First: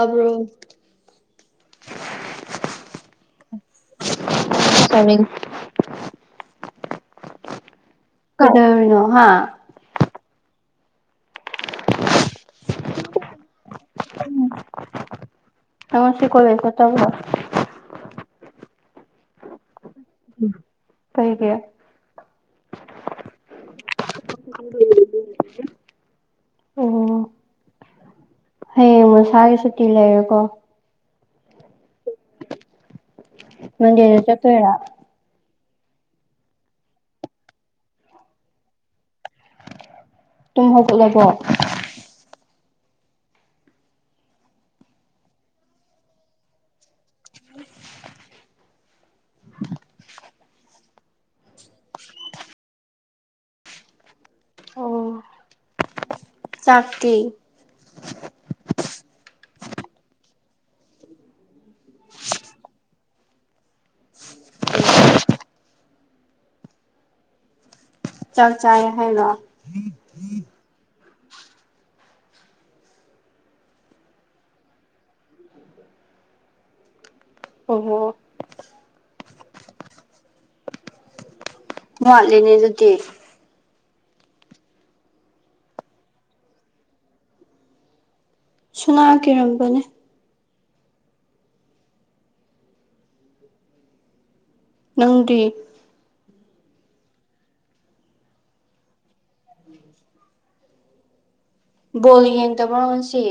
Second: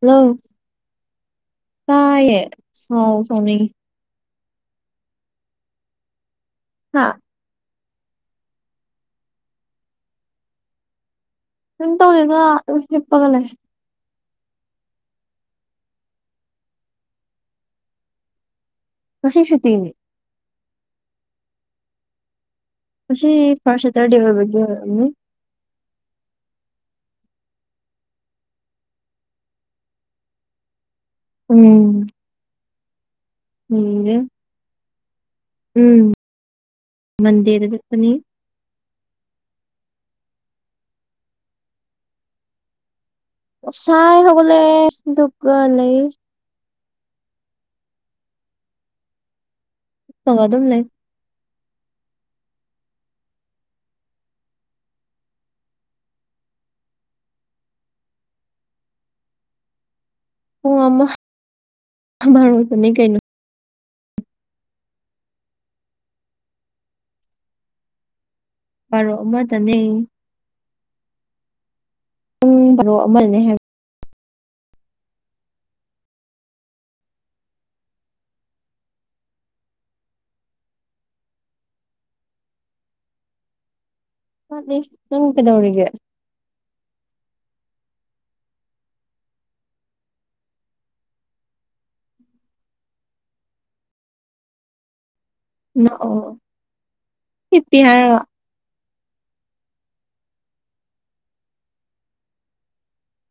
hello ꯀꯥꯏꯌꯦ ꯁꯥꯎ ꯁꯣꯎꯅꯤꯡ ꯇꯔ ꯍꯥꯥ ꯀꯩꯗꯧꯔꯤꯅꯣ ꯍꯥ ꯀꯝ ꯇꯧꯗꯦꯗ ꯑꯗꯨꯝ ꯍꯤꯞꯄꯒꯂꯩ ꯀꯣꯂꯦꯁ ꯆꯠꯇꯕꯔꯣ ꯉꯥꯁꯤ ꯁꯨꯇꯤꯅꯦ ꯎꯝ ꯁꯩ ꯀꯌꯥ ꯃꯁꯤ ꯄꯥꯔꯁꯇ꯭ꯔ ꯗꯦꯕꯕꯅꯤ ꯑꯣ ꯍꯌꯦꯡ ꯃꯁꯥꯒꯤ ꯁꯨꯇꯤ ꯂꯩꯔꯦꯀꯣ ꯎꯝ ꯅꯤꯔꯦ ꯃꯣꯟꯗꯦꯗ ꯆꯠꯇꯑꯣꯏꯔ ꯎꯝ ꯃꯟꯗꯦꯗ ꯆꯠꯄꯅꯤ ꯇꯨꯝ ꯍꯧꯒꯠꯂꯕꯣ ꯉꯥꯁꯥꯏ ꯍꯧꯒꯠꯂꯦ ꯑꯗꯨꯒꯂꯩ ꯁꯒ ꯑꯗꯨꯝ ꯂꯩ ꯑꯣ ꯆꯥꯛꯇꯤ ꯄꯨꯡ ꯑꯃ ꯃꯔꯨꯗꯅꯤ ꯀꯩꯅꯣ ꯆꯥꯛ ꯆꯥꯏ ꯕꯔꯣ ꯑꯃꯗꯅꯦ ꯄꯨꯡ ꯄꯥꯔꯣ ꯑꯃꯅꯦ ꯍꯥꯏꯕ ꯑꯣ ꯍꯣ ꯌꯠꯂꯤꯅꯦ ꯑꯗꯨꯗꯤ ꯋꯥꯠꯂꯤ ꯅꯪ ꯀꯩꯗꯧꯔꯤꯒꯦ ꯁꯨꯅꯥ ꯀꯤꯔꯝꯕꯅꯦ ꯅꯪꯗꯤ ꯅ ꯑꯣ ꯍꯤꯞꯄꯤ ꯍꯥꯏꯔꯒ [unintelligible] ꯕꯣꯜ ꯌꯦꯡꯗꯕ꯭ꯔꯣ ꯉꯁꯤ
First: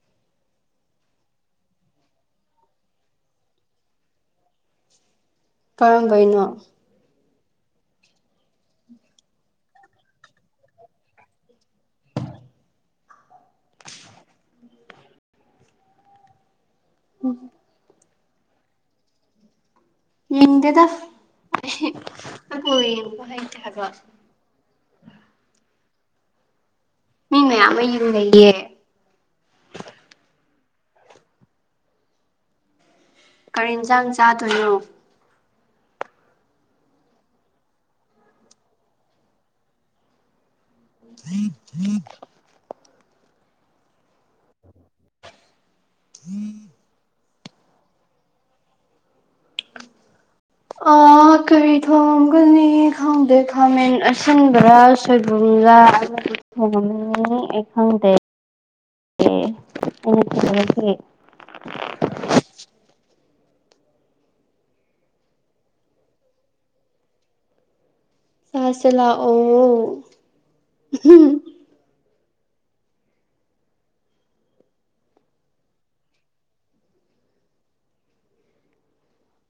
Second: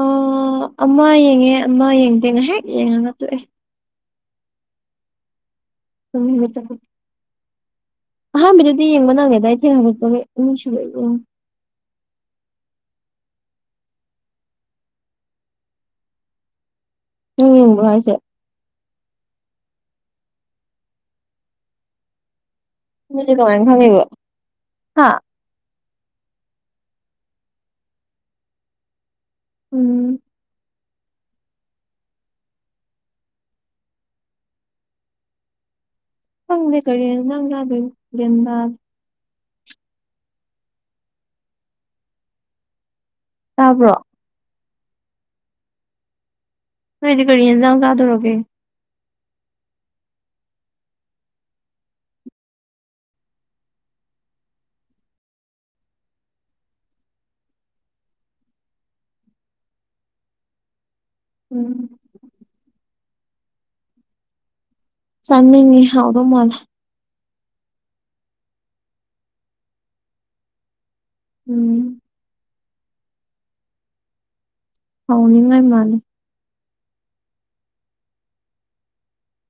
ꯑꯥ ꯑꯃ ꯌꯦꯡꯉꯦ ꯑꯃ ꯌꯦꯡꯗꯦ ꯉꯥꯏꯍꯥꯛ ꯌꯦꯡꯉꯒ ꯇꯣꯛꯑꯦ ꯀꯔꯝꯕꯩꯅꯣ [unintelligible] ꯑꯍꯥꯟꯕꯩꯗꯨꯗꯤ ꯌꯦꯡꯕ ꯅꯪꯉꯦꯗ ꯑꯩ ꯊꯦꯡꯉꯥ [unintelligible] ꯅꯪ ꯌꯦꯡꯕ꯭ꯔꯣ ꯍꯥꯏꯁꯦ ꯌꯦꯡꯗꯦꯗ ꯑꯩ ꯑꯩ ꯕꯣꯜ ꯌꯦꯡꯕ ꯑꯗꯨꯗꯤ ꯍꯩꯇꯦ ꯀꯃꯥꯏꯅ ꯍꯥꯏꯕ ꯈꯪꯉꯤꯕ ꯍꯥ ꯃꯤ ꯃꯌꯥꯝ ꯑꯃ ꯌꯦꯡꯃꯤꯟꯅꯩꯌꯦ ꯎꯝ ꯀꯔꯤ ꯏꯟꯁꯥꯡ ꯆꯥꯗꯣꯏꯅꯣ ꯈꯪꯗꯦ ꯀꯔꯤ ꯌꯦꯟꯁꯥꯡ ꯆꯥꯗꯣꯏꯅꯣ ꯒ꯭ꯌꯥꯟ ꯇꯥꯗꯦ [unintelligible] ꯇꯥꯕ꯭ꯔꯣ [unintelligible] ꯅꯣꯏꯗꯤ ꯀꯔꯤ ꯌꯦꯟꯖꯥꯡ ꯆꯥꯗꯧꯔꯒꯦ ꯑ ꯀꯔꯤ ꯊꯣꯡꯒꯅꯤ ꯈꯪꯗꯦ ꯈꯥꯃꯦꯟ ꯑꯁꯤꯟꯕꯔꯥ ꯁꯣꯏꯕꯨꯝꯂꯥ [unintelligible] ꯑꯩ ꯈꯪꯗꯦ ꯎꯪ [unintelligible] ꯎꯝ ꯆꯥꯅꯤꯡꯉꯤ ꯍꯥꯎꯗꯧ ꯃꯥꯜꯂꯦ ꯆꯥꯁꯦ ꯂꯥꯛꯑꯣ [unintelligible] ꯎꯝ ꯍꯥꯎꯅꯤꯡꯉꯥꯏ ꯃꯥꯟꯂꯤ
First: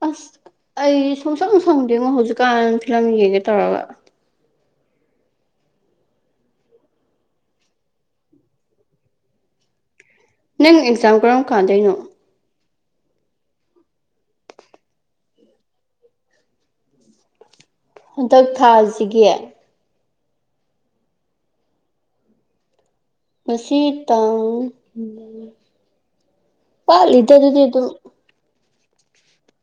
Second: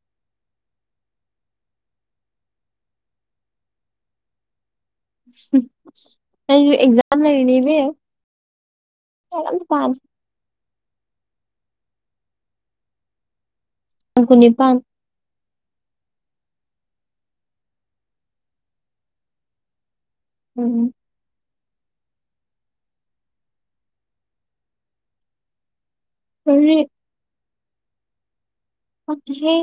ꯑꯁ ꯑꯩ ꯁꯨꯡꯁꯪ ꯁꯪꯗꯦꯉꯣ ꯍꯧꯖꯤꯛꯀꯥꯟ ꯐꯤꯂꯝ ꯌꯦꯡꯒꯦ ꯇꯧꯔꯒ [unintelligible] ꯑꯩꯁꯨ ꯑꯦꯛꯖꯥꯝ ꯂꯩꯔꯤꯅꯦ ꯏꯕꯦꯝꯃꯥ ꯂꯥꯏꯔꯤꯛꯀꯥ ꯑꯝ ꯄꯥꯗꯦ ꯅꯪ ꯑꯦꯛꯖꯥꯝ ꯀꯔꯝ ꯀꯥꯟꯗꯩꯅꯣ ꯇꯥꯡ ꯀꯨꯅꯤꯄꯥꯟ ꯍꯟꯗꯛ ꯊꯥꯁꯤꯒꯤ ꯎꯝ ꯉꯁꯤ ꯇꯥꯡ ꯀꯔꯤ ꯋꯥꯠꯂꯤꯗ ꯑꯗꯨꯗꯤ ꯑꯗꯨꯝ ꯅꯠꯇꯦꯍꯦ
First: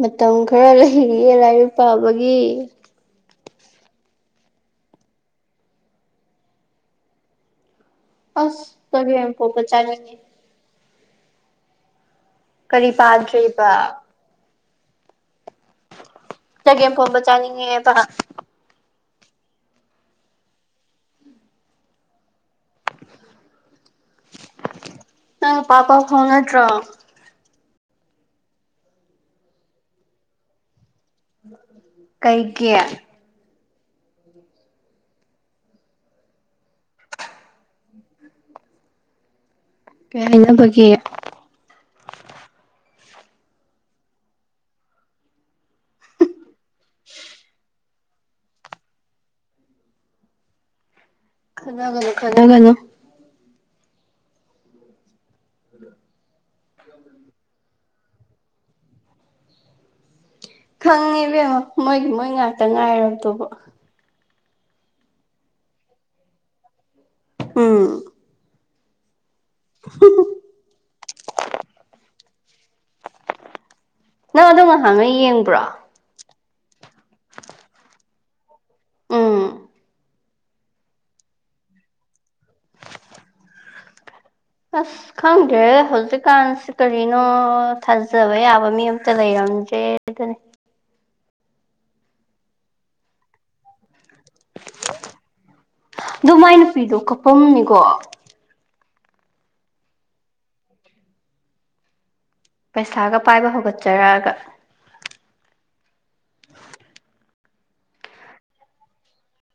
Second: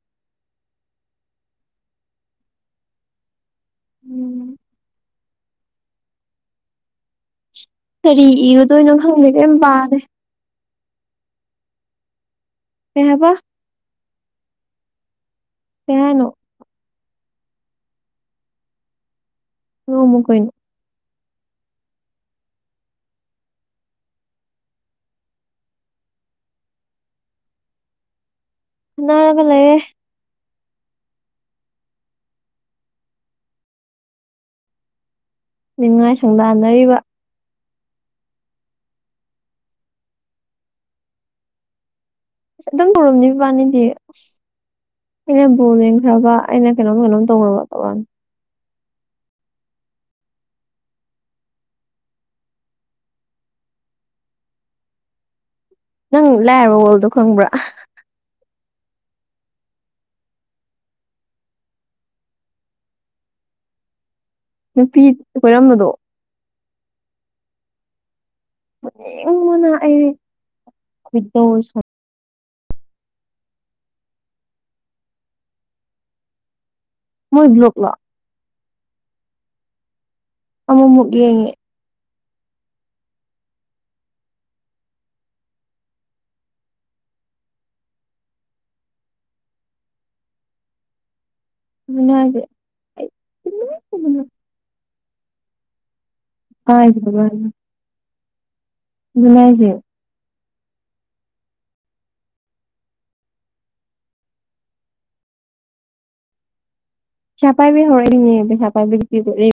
ꯃꯇꯝ ꯈꯔ ꯂꯩꯔꯤꯌꯦ ꯂꯥꯏꯔꯤꯛ ꯄꯥꯕꯒꯤ ꯎꯝ ꯀꯔꯤ ꯑꯁ ꯏꯔꯨꯗꯣꯏꯅꯣ ꯆꯒꯦꯝ ꯈꯪꯗꯦ ꯀꯩꯝ ꯄꯣꯝꯕ ꯄꯥꯗꯦ ꯆꯥꯅꯤꯡꯉꯦ ꯀꯔꯤ ꯀꯩ ꯍꯥꯏꯕ ꯄꯥꯗ꯭ꯔꯤꯕ ꯀꯩꯍꯥꯏꯅꯣ ꯆꯒꯦꯝꯄꯣꯝꯕ ꯆꯥꯅꯤꯡꯉꯦꯕ ꯄꯣꯝꯃꯨ ꯀꯩꯅꯣ ꯅꯪ ꯅꯨꯄꯥ ꯄꯥꯎ ꯐꯥꯎꯅꯗ꯭ꯔꯣ ꯅꯔꯒꯥꯂꯩꯌꯦ ꯀꯩꯒꯤ ꯅꯤꯡꯅꯤꯉꯥꯏ ꯁꯪꯗꯥꯟꯅꯔꯤꯕ ꯀꯩ ꯍꯥꯏꯅꯕꯒꯤ ꯑꯁ ꯑꯗꯨꯝ ꯇꯧꯔꯝꯅꯤ ꯏꯕꯥꯅꯤꯗꯤ ꯑꯁ ꯏꯩꯅ ꯣꯜꯡ ꯈ꯭ꯔꯕ ꯏꯩꯅ ꯀꯩꯅꯣ ꯍꯦꯜꯂꯝ ꯇꯧꯔ ꯋꯥ ꯃꯇꯝꯕꯔꯅꯤ ꯈꯅꯥꯒꯂꯣ ꯈꯖꯅꯥꯒꯂꯣ ꯅꯪ ꯂꯥꯏꯔꯕ ꯋꯥꯣꯜꯗꯣ ꯈꯪꯕ꯭ꯔꯥ ꯈꯪꯉꯦꯕꯦꯝꯃꯣ ꯃꯣꯏꯒꯤ ꯃꯣꯏ ꯉꯥꯛꯇ ꯉꯥꯏꯔꯕꯗꯨꯕ ꯅꯨꯄꯤ ꯈꯣꯏꯔꯝꯕꯗꯣ ꯑꯝ ꯡ ꯃꯅ ꯑꯩ ꯈꯣꯏꯗꯧ ꯅꯪꯗꯣ ꯉꯍꯥꯡꯉ ꯌꯦꯡꯕ꯭ꯔꯣ ꯃꯣꯏ ꯂꯣꯛ ꯂꯣ ꯑꯥ ꯑꯃ ꯌꯦꯉꯦ ꯑꯁ ꯈꯪꯗ꯭ꯔꯦ ꯍꯧꯖꯤꯛꯀꯥꯟꯁꯤ ꯀꯔꯤꯅꯣ ꯊꯥꯖꯕ ꯌꯥꯕ ꯃꯤ ꯑꯝꯇ ꯂꯩꯔꯝꯗ꯭ꯔꯦꯗꯅꯤ ꯎꯦ ꯑꯗꯨ ꯃꯥꯏ ꯅꯨꯄꯤꯗꯣ ꯀꯥꯏꯗꯕ ꯀꯞꯐꯝꯅꯤꯀꯣ ꯉꯥꯏꯁꯦ ꯄꯩꯁꯥꯒ ꯄꯥꯏꯕ ꯍꯧꯒꯠꯆꯔꯛꯑꯒ [inaudible] ꯄꯩꯁꯥ ꯄꯥꯏꯕꯤ ꯍꯧꯔꯛꯏꯅꯦ ꯄꯩꯁꯥ ꯄꯥꯏꯕꯤꯒꯤ ꯄꯤꯦ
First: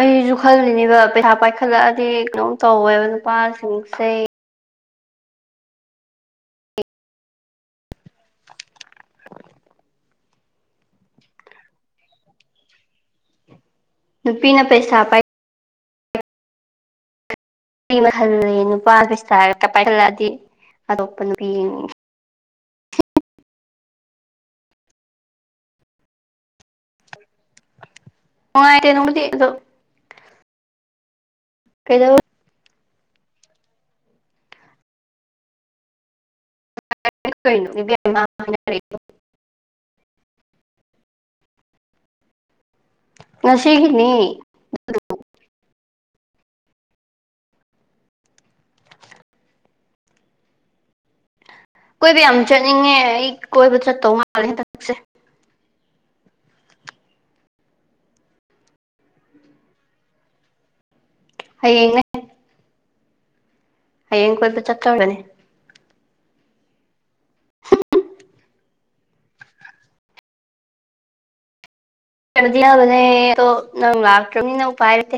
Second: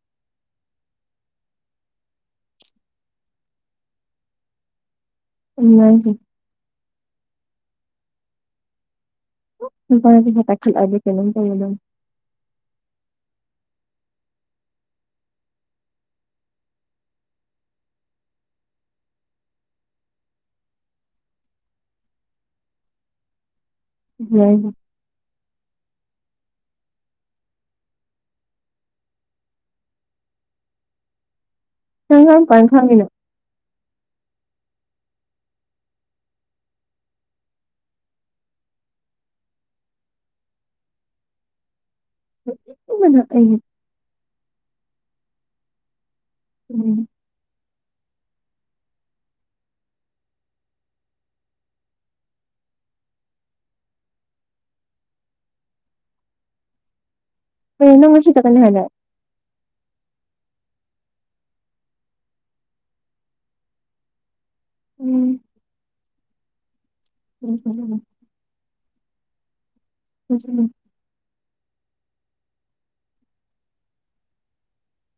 ꯑꯩꯁꯨ ꯈꯜꯂꯤꯅꯦꯕ ꯄꯩꯁꯥ ꯄꯥꯏꯈꯠꯂꯛꯑꯗꯤ ꯀꯩꯅꯣꯝ ꯇꯧꯋꯦꯕ ꯅꯨꯄꯥꯁꯤꯡꯁꯦ ꯎ ꯇ ꯀꯩꯅ ꯅ ꯅꯨꯄꯤꯅ ꯄꯩꯁꯥ ꯄꯥꯏ ꯀꯃ ꯍꯜꯂꯦ ꯅꯨꯄꯥ ꯄꯩꯁꯔ ꯄꯥꯏꯍꯜꯂꯛꯑꯗꯤ ꯑꯇꯣꯞꯄ ꯅꯨꯄꯤ ꯍꯝ ꯑꯣꯅꯨꯡꯉꯥꯏꯔꯦ ꯀꯩꯗꯧ ꯄꯈꯪꯒꯤꯅꯣ ꯀ ꯑꯩ ꯉꯁꯤꯍꯤꯅꯤ ꯀꯣꯏꯕ ꯌꯥꯝ ꯆꯠꯅꯤꯡꯉꯦ ꯑꯩ ꯀꯣꯏꯕ ꯆꯠꯇꯧ ꯃꯥꯜꯂꯦ ꯍꯟꯗꯛꯁꯦ ꯄꯅꯪꯉ ꯁꯤ ꯇ ꯀꯅ ꯍ ꯍꯥꯏꯂꯦ ꯍꯌꯦꯡ ꯍꯌꯦꯡ ꯀꯣꯏꯕ ꯆꯠꯇ꯭ꯔꯕꯅꯦ ꯎꯝ ꯍꯝ ꯂ ꯗꯤꯅꯦ ꯅꯪ ꯂꯥꯛꯔ ꯎ ꯄꯥꯏꯔꯠꯇꯦ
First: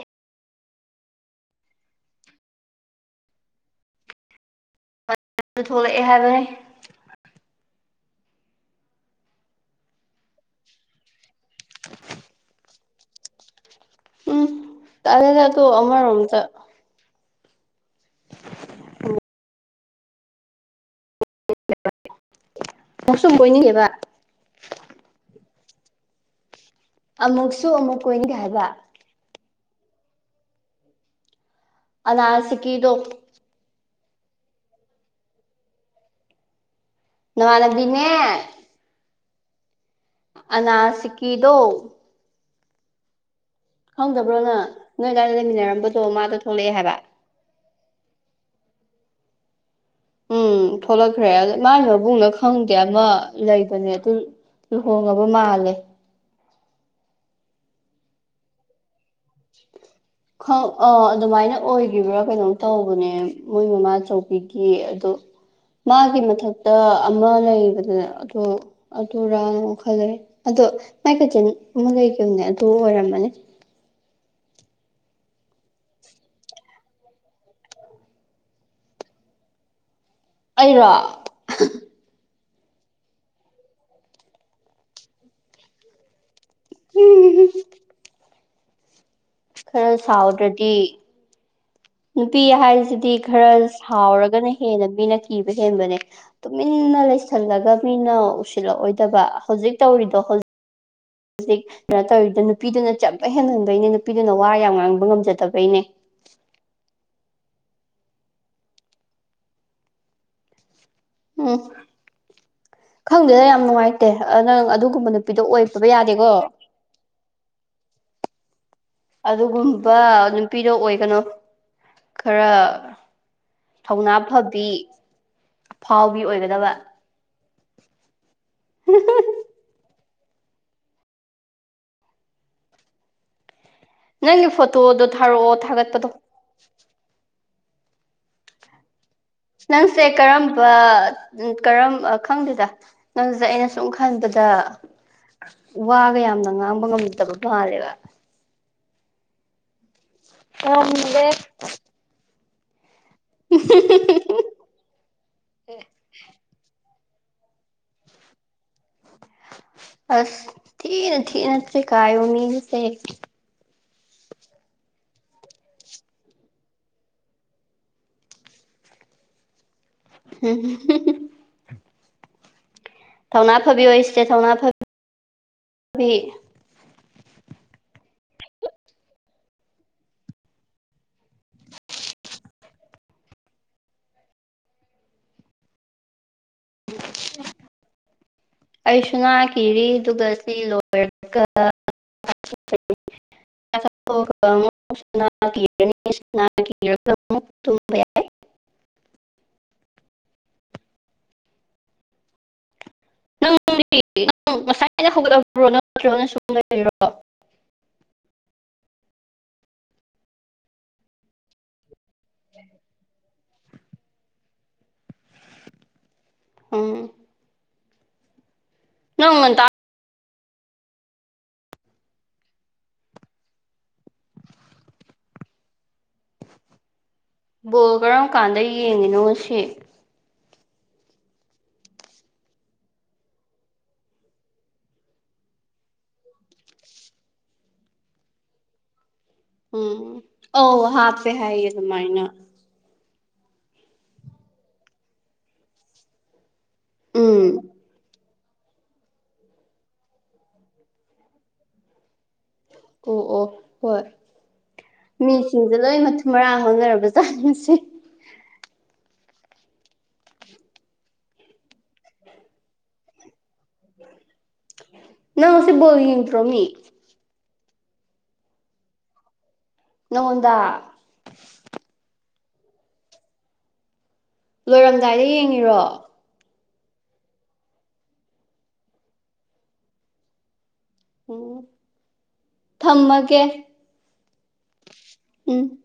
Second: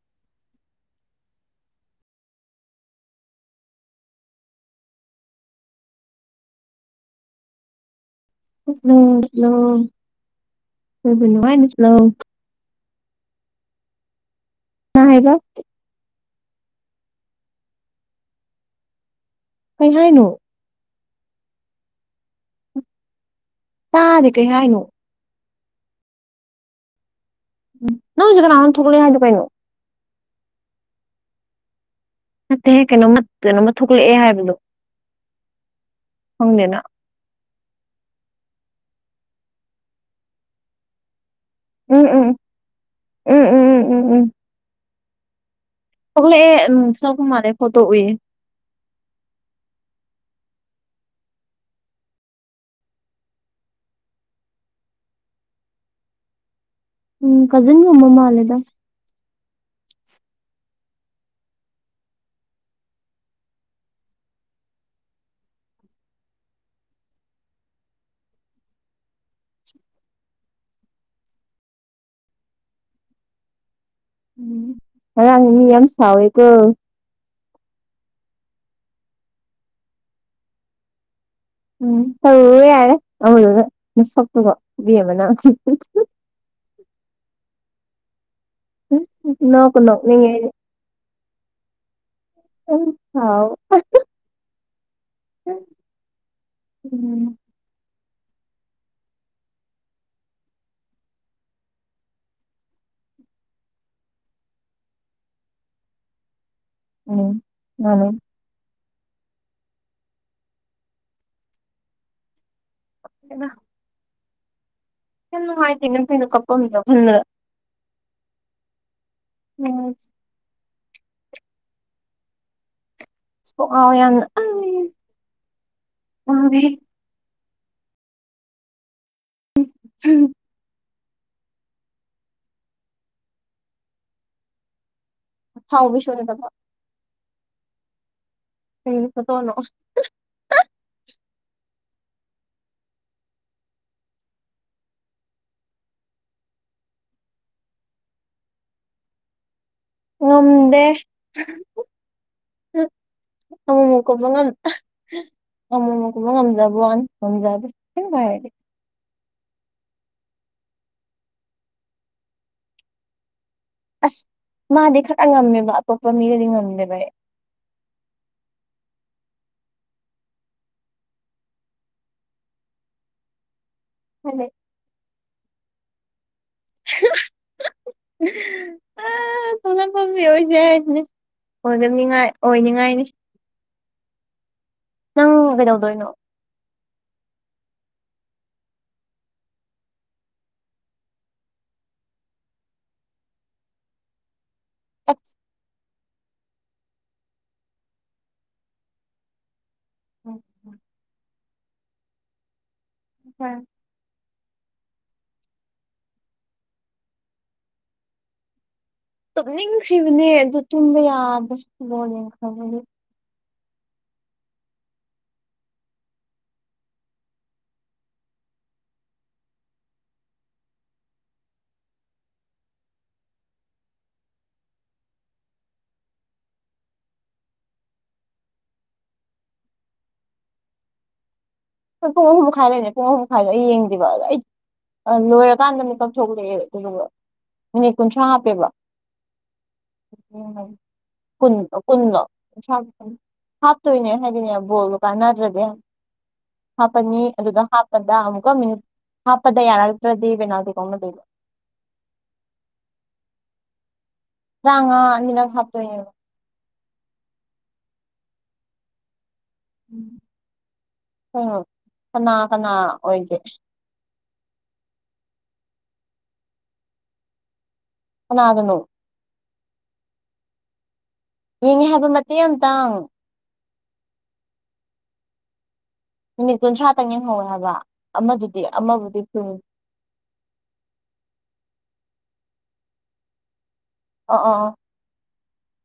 ꯑꯗꯨ ꯊꯣꯛꯂꯛꯑꯦ ꯍꯥꯏꯕꯅꯤ ꯅꯅꯨꯡꯉꯥꯏꯅ ꯁꯤꯂꯣ ꯎꯝ ꯀꯅꯥ ꯍꯥꯏꯕ ꯑꯂꯗ ꯑꯗꯨ ꯑꯃꯔꯣꯝꯇ ꯀ ꯀꯩ ꯍꯥꯏꯥꯏꯅꯣ ꯃꯁꯝ ꯑꯣꯏꯣꯏꯅꯤꯡꯕ ꯑꯗ ꯀꯩ ꯍꯥꯏꯅꯣ ꯑꯃꯨꯛꯁꯨ ꯑꯃꯨꯛ ꯅꯪ ꯀꯒꯦ ꯍꯧꯖꯤꯛ ꯍꯥꯏꯕ ꯀꯅꯥꯅꯣꯝ ꯊꯣꯛꯂꯛꯑꯦ ꯍꯥꯏꯗꯣ ꯀꯩꯅꯣ ꯅꯠꯇꯦꯍꯦꯛ ꯑꯅꯥꯁꯤꯀꯤꯗꯣ ꯀꯩꯅꯣꯝꯃ ꯀꯩꯅꯣꯝꯃ ꯊꯣꯛꯂꯛꯑꯦ ꯍꯥꯏꯕꯗꯣ ꯈꯪꯗꯦꯅ ꯅꯅꯨꯡꯃꯅꯕꯤꯅꯦ ꯑꯅꯥꯁꯤꯀꯤꯗꯨꯣ ꯎꯝ ꯎꯝ ꯎꯝ ꯎꯝ ꯎꯝ ꯎꯝ ꯎꯝ ꯈꯪꯗꯕ꯭ꯔꯣ ꯉꯥ ꯅꯣꯏ ꯀꯥꯏꯥꯟꯗ ꯂꯩꯃꯤꯟꯅꯔꯝꯕ ꯊꯣꯛꯂꯛꯑꯦ ꯎꯝ ꯊꯣꯛꯂꯛꯄ ꯃꯥꯜꯂꯦ ꯐꯠꯇꯣ ꯎꯏꯌꯦ ꯎꯝ ꯊꯣꯛꯂꯛꯈ꯭ꯔꯦ ꯑ ꯃꯥꯒꯤ ꯃꯕꯨꯡꯅ ꯈꯪꯗꯦ ꯑꯃ ꯂꯩꯕꯅꯦ ꯑꯗꯨ ꯂꯨꯍꯣꯡꯉꯕ ꯃꯥꯜꯂꯦ ꯎꯝ ꯀꯖꯤꯟꯒꯨꯝꯕ ꯃꯥꯟꯂꯦꯗ [inaudible] ꯑ ꯑꯗꯨꯃꯥꯏꯅ ꯑꯣꯏꯈꯤꯕ꯭ꯔꯥ ꯀꯩꯅꯣꯝ ꯇꯧꯕꯅꯦ ꯃꯣꯏ ꯃꯃꯥ ꯑꯆꯧꯕꯤꯒꯤ ꯑꯗꯨ ꯃꯥꯒꯤ ꯃꯊꯛꯇ ꯑꯃ ꯂꯩꯕꯅꯦ ꯑꯗꯣ ꯑꯗꯨꯔꯥꯅꯨ ꯈꯜꯂꯦ ꯑꯗꯣ ꯃꯥꯏ ꯀꯖꯤꯟ ꯑꯃ ꯂꯩꯈꯤꯕꯅꯦ ꯑꯗꯨ ꯑꯣꯏꯔꯝꯃꯅꯤ ꯉꫪꯥꯡ ꯃꯤ ꯌꯥꯝ ꯁꯥꯎꯋꯦꯀꯣ ꯑꯩꯔꯣ ꯎꯝ ꯇꯧ ꯌꯥꯔꯦ ꯑꯃꯣꯏꯗꯨꯒ ꯅꯁꯛꯇꯨꯒ ꯏꯕꯦꯝꯃ ꯅꯪ ꯎꯝ ꯅꯣꯛꯄꯨ ꯅꯣꯛꯅꯤꯡꯉꯦ ꯑꯩꯗꯤ ꯁꯥꯎꯗ꯭ꯔꯗꯤ ꯅꯨꯄꯤ ꯌꯥꯝ ꯍꯥꯏꯁꯤꯗꯤ ꯁꯥꯎ ꯈꯔ ꯁꯥꯎꯔꯒꯅ ꯍꯦꯟꯅ ꯃꯤꯅ ꯀꯤꯕ ꯍꯦꯟꯕꯅꯦ ꯇꯨꯃꯤꯟꯅ ꯎꯝ ꯂꯩꯁꯤꯜꯂꯒ ꯃꯤꯅ ꯎꯁꯤꯜꯂꯛꯑꯣꯏꯗꯕ ꯍꯧꯖꯤꯛ ꯇꯧꯔꯤꯗꯣ ꯍꯧꯖꯤꯛ ꯍꯧꯖꯤꯛ ꯀꯩꯅꯣ ꯇꯧꯔꯤꯗꯨ ꯅꯨꯄꯤꯗꯨꯅ ꯆꯠꯄ ꯍꯦꯟꯃꯟꯕꯩꯅꯦ ꯅꯨꯄꯤꯗꯨꯅ ꯋꯥ ꯌꯥꯝ ꯉꯥꯡꯕ ꯉꯝꯖꯗꯕꯩꯅꯦ ꯎꯝ ꯃꯥꯟꯅꯤ ꯎꯝ ꯈꯪꯗꯦꯗ ꯌꯥꯝ ꯅꯨꯡꯉꯥꯏꯇꯦ ꯅꯪ ꯑꯗꯨꯒꯨꯝꯕꯅ ꯌꯥꯝ ꯅꯨꯄꯤꯗꯣ ꯅꯨꯡꯉꯥꯏꯇꯦ ꯑꯣꯏꯕ ꯌꯥꯗꯦꯀꯣ [unintelligible] ꯎꯝ ꯑꯗꯨꯒꯨꯝꯕ ꯅꯨꯄꯤꯗꯣ ꯑꯣꯏꯒꯅꯣ ꯈꯔ ꯀꯣꯛ ꯉꯥꯎꯋꯦ ꯊꯧꯅꯥ ꯌꯥꯝꯅ ꯐꯕꯤ ꯐꯥꯎꯕꯤ ꯑꯣꯏꯒꯗꯕ [unintelligible] ꯎꯝ ꯅꯪꯒꯤ ꯐꯣꯇꯣꯗꯣ ꯊꯥꯔꯛꯑꯣ ꯊꯥꯒꯠꯄꯗꯣ ꯑꯐꯥꯎꯕꯤꯁꯨ ꯅꯠꯇꯕ ꯀꯔꯤ ꯐꯣꯇꯣꯅꯣ ꯅꯪꯁꯦ ꯀꯔꯝꯕ ꯎ ꯀꯔꯝ ꯈꯪꯗꯦꯗ ꯅꯪꯖꯦ ꯑꯩꯅ ꯁꯨꯝ ꯈꯟꯕꯗ ꯋꯥꯒ ꯌꯥꯝꯅ ꯉꯥꯡꯕ ꯉꯝꯗꯕ ꯃꯥꯥꯜꯂꯦꯕ ꯉꯝꯗꯦ ꯑꯝꯃꯨꯛꯃꯨꯛꯀꯨꯝꯕ ꯉꯝ ꯑꯝꯃꯨꯛꯃꯨꯛꯀꯨꯝꯕ ꯐꯖꯕ꯭ꯋꯤꯅꯦ ꯉꯝꯖꯗꯦ ꯑꯁ ꯊꯤꯅ ꯊꯤꯅ ꯆꯩ ꯀꯥꯏ ꯕ ꯃꯤꯅꯤꯍꯦ ꯑꯁ ꯃꯥꯗꯤ ꯈꯔ ꯉꯝꯃꯦꯕ ꯑꯇꯣꯞꯄ ꯃꯤꯗꯗꯤ ꯉꯝꯗꯦꯕ ꯑꯩ [unintelligible] ꯊꯧꯅꯥ ꯐꯕꯤ ꯑꯣꯏ ꯁꯦ ꯈꯜꯂꯦ ꯊꯧꯅꯥ ꯐꯕꯤ ꯑꯥ ꯊꯣꯛꯂꯛꯄ [inaudible] ꯃꯤ ꯑꯣꯏꯁꯦ ꯍꯥꯏꯖꯤꯅꯤ ꯑꯗꯨꯝꯉꯥꯏ ꯑꯣꯏꯅꯤꯡꯉꯥꯏꯅꯤ ꯅꯪ ꯀꯩꯗꯧꯗꯣꯏꯅꯣ [unintelligible] ꯑꯩꯁꯨ ꯉꯥ ꯀꯤꯔꯤ ꯑꯗꯨꯒ ꯁꯤ ꯂꯣꯏꯔꯒ ꯆꯥꯛ [unintelligible] ꯃꯨꯛ ꯇꯨꯝꯕ ꯌꯥꯏ [inaudible] ꯅꯪꯗꯤ ꯅꯪ ꯉꯁꯥꯏꯅ ꯍꯧꯒꯠꯂꯕ꯭ꯔꯣ ꯅꯠꯇ꯭ꯔꯒ‌ ꯁꯨꯝ ꯂꯩꯔꯣ ꯇꯨꯝꯅꯤꯡꯈꯤꯕꯅꯦ ꯑꯗꯨ ꯇꯨꯝꯕ ꯌꯥꯗ꯭ꯔꯦ ꯕꯣꯜ ꯌꯦꯡꯈꯔꯕꯅꯤ ꯎꯝ ꯅꯪ ꯉꯟꯇꯥ ꯕꯣꯜ ꯀꯔꯝ ꯀꯥꯟꯗ ꯌꯦꯡꯉꯤꯅꯣ ꯉꯁꯤ ꯍꯣꯏ ꯄꯨꯡ ꯑꯍꯨꯝ ꯃꯈꯥꯏ ꯂꯩꯅꯦ ꯄꯨꯡ ꯑꯍꯨꯝ ꯃꯈꯥꯏꯗ ꯑꯩ ꯌꯦꯡꯗꯦꯕ ꯑꯗꯣ ꯑꯩ ꯂꯣꯏꯔꯀꯥꯟꯗ ꯃꯤꯀꯞ ꯊꯣꯛꯂꯛꯑꯦ ꯑꯗꯨꯒ ꯃꯤꯅꯤꯠ ꯀꯨꯟꯊ꯭ꯔꯥ ꯍꯥꯞꯄꯦꯕ ꯎꯝ ꯑꯧ ꯍꯥꯞꯄꯦ ꯀꯟ ꯍꯥꯏꯌꯦ ꯀꯨꯟꯅ ꯑꯗꯨꯃꯥꯏꯅ ꯍꯥꯞ ꯍꯥꯞꯇꯣꯏꯅꯦ ꯍꯥꯏꯗꯤꯅꯦꯕꯣꯜ ꯀꯥꯟꯅꯠꯇ꯭ꯔꯗ ꯍꯥꯞꯄꯅꯤ ꯑꯗꯨꯗ ꯎꯝ ꯍꯥꯞꯄꯗ ꯑꯃꯨꯛꯀ ꯃꯤꯅꯤꯠ ꯍꯥꯞꯄꯗ ꯌꯥꯔꯛꯇ꯭ꯔꯗꯤ ꯕꯦꯅꯥꯜꯗꯤꯤꯒꯥꯎꯅꯗꯣꯏꯕꯣ ꯑꯣ ꯑꯣ ꯍꯣꯏ ꯔꯥꯡꯉꯅꯤꯅꯒ ꯍꯥꯠꯇꯣꯏꯅꯤꯣ ꯃꯔꯥ ꯍꯧꯥꯎꯅꯔꯕ ꯆꯥꯅꯁꯤ ꯎ ꯎꯝ ꯀꯅꯥ ꯀꯅꯥ ꯑꯣꯏꯒꯦ ꯅꯪ ꯉꯁꯤꯦ ꯣꯠꯇ꯭ꯔꯣꯃꯤ ꯑꯅꯗꯅꯣ ꯅꯉꯗ ꯌꯦꯡꯉꯦ ꯍꯥꯏꯕ ꯃꯇꯦꯛ ꯑꯃꯇꯥꯡꯉꯨ ꯂꯣꯏꯔꯝꯗꯥꯏꯗ ꯌꯦꯡꯉꯤꯔꯣ ꯃꯤꯅꯤꯠ ꯀꯨꯟꯊ꯭ꯔꯥꯇꯪ ꯌꯦꯡꯍꯧꯋꯦ ꯍꯥꯏꯕ ꯑꯃꯗꯨꯗꯤ ꯑꯃꯕꯨꯗꯤ ꯀꯨꯟ ꯑꯣꯝ ꯊꯝꯃꯒꯦ ꯑꯣ ꯑꯣ ꯎꯝ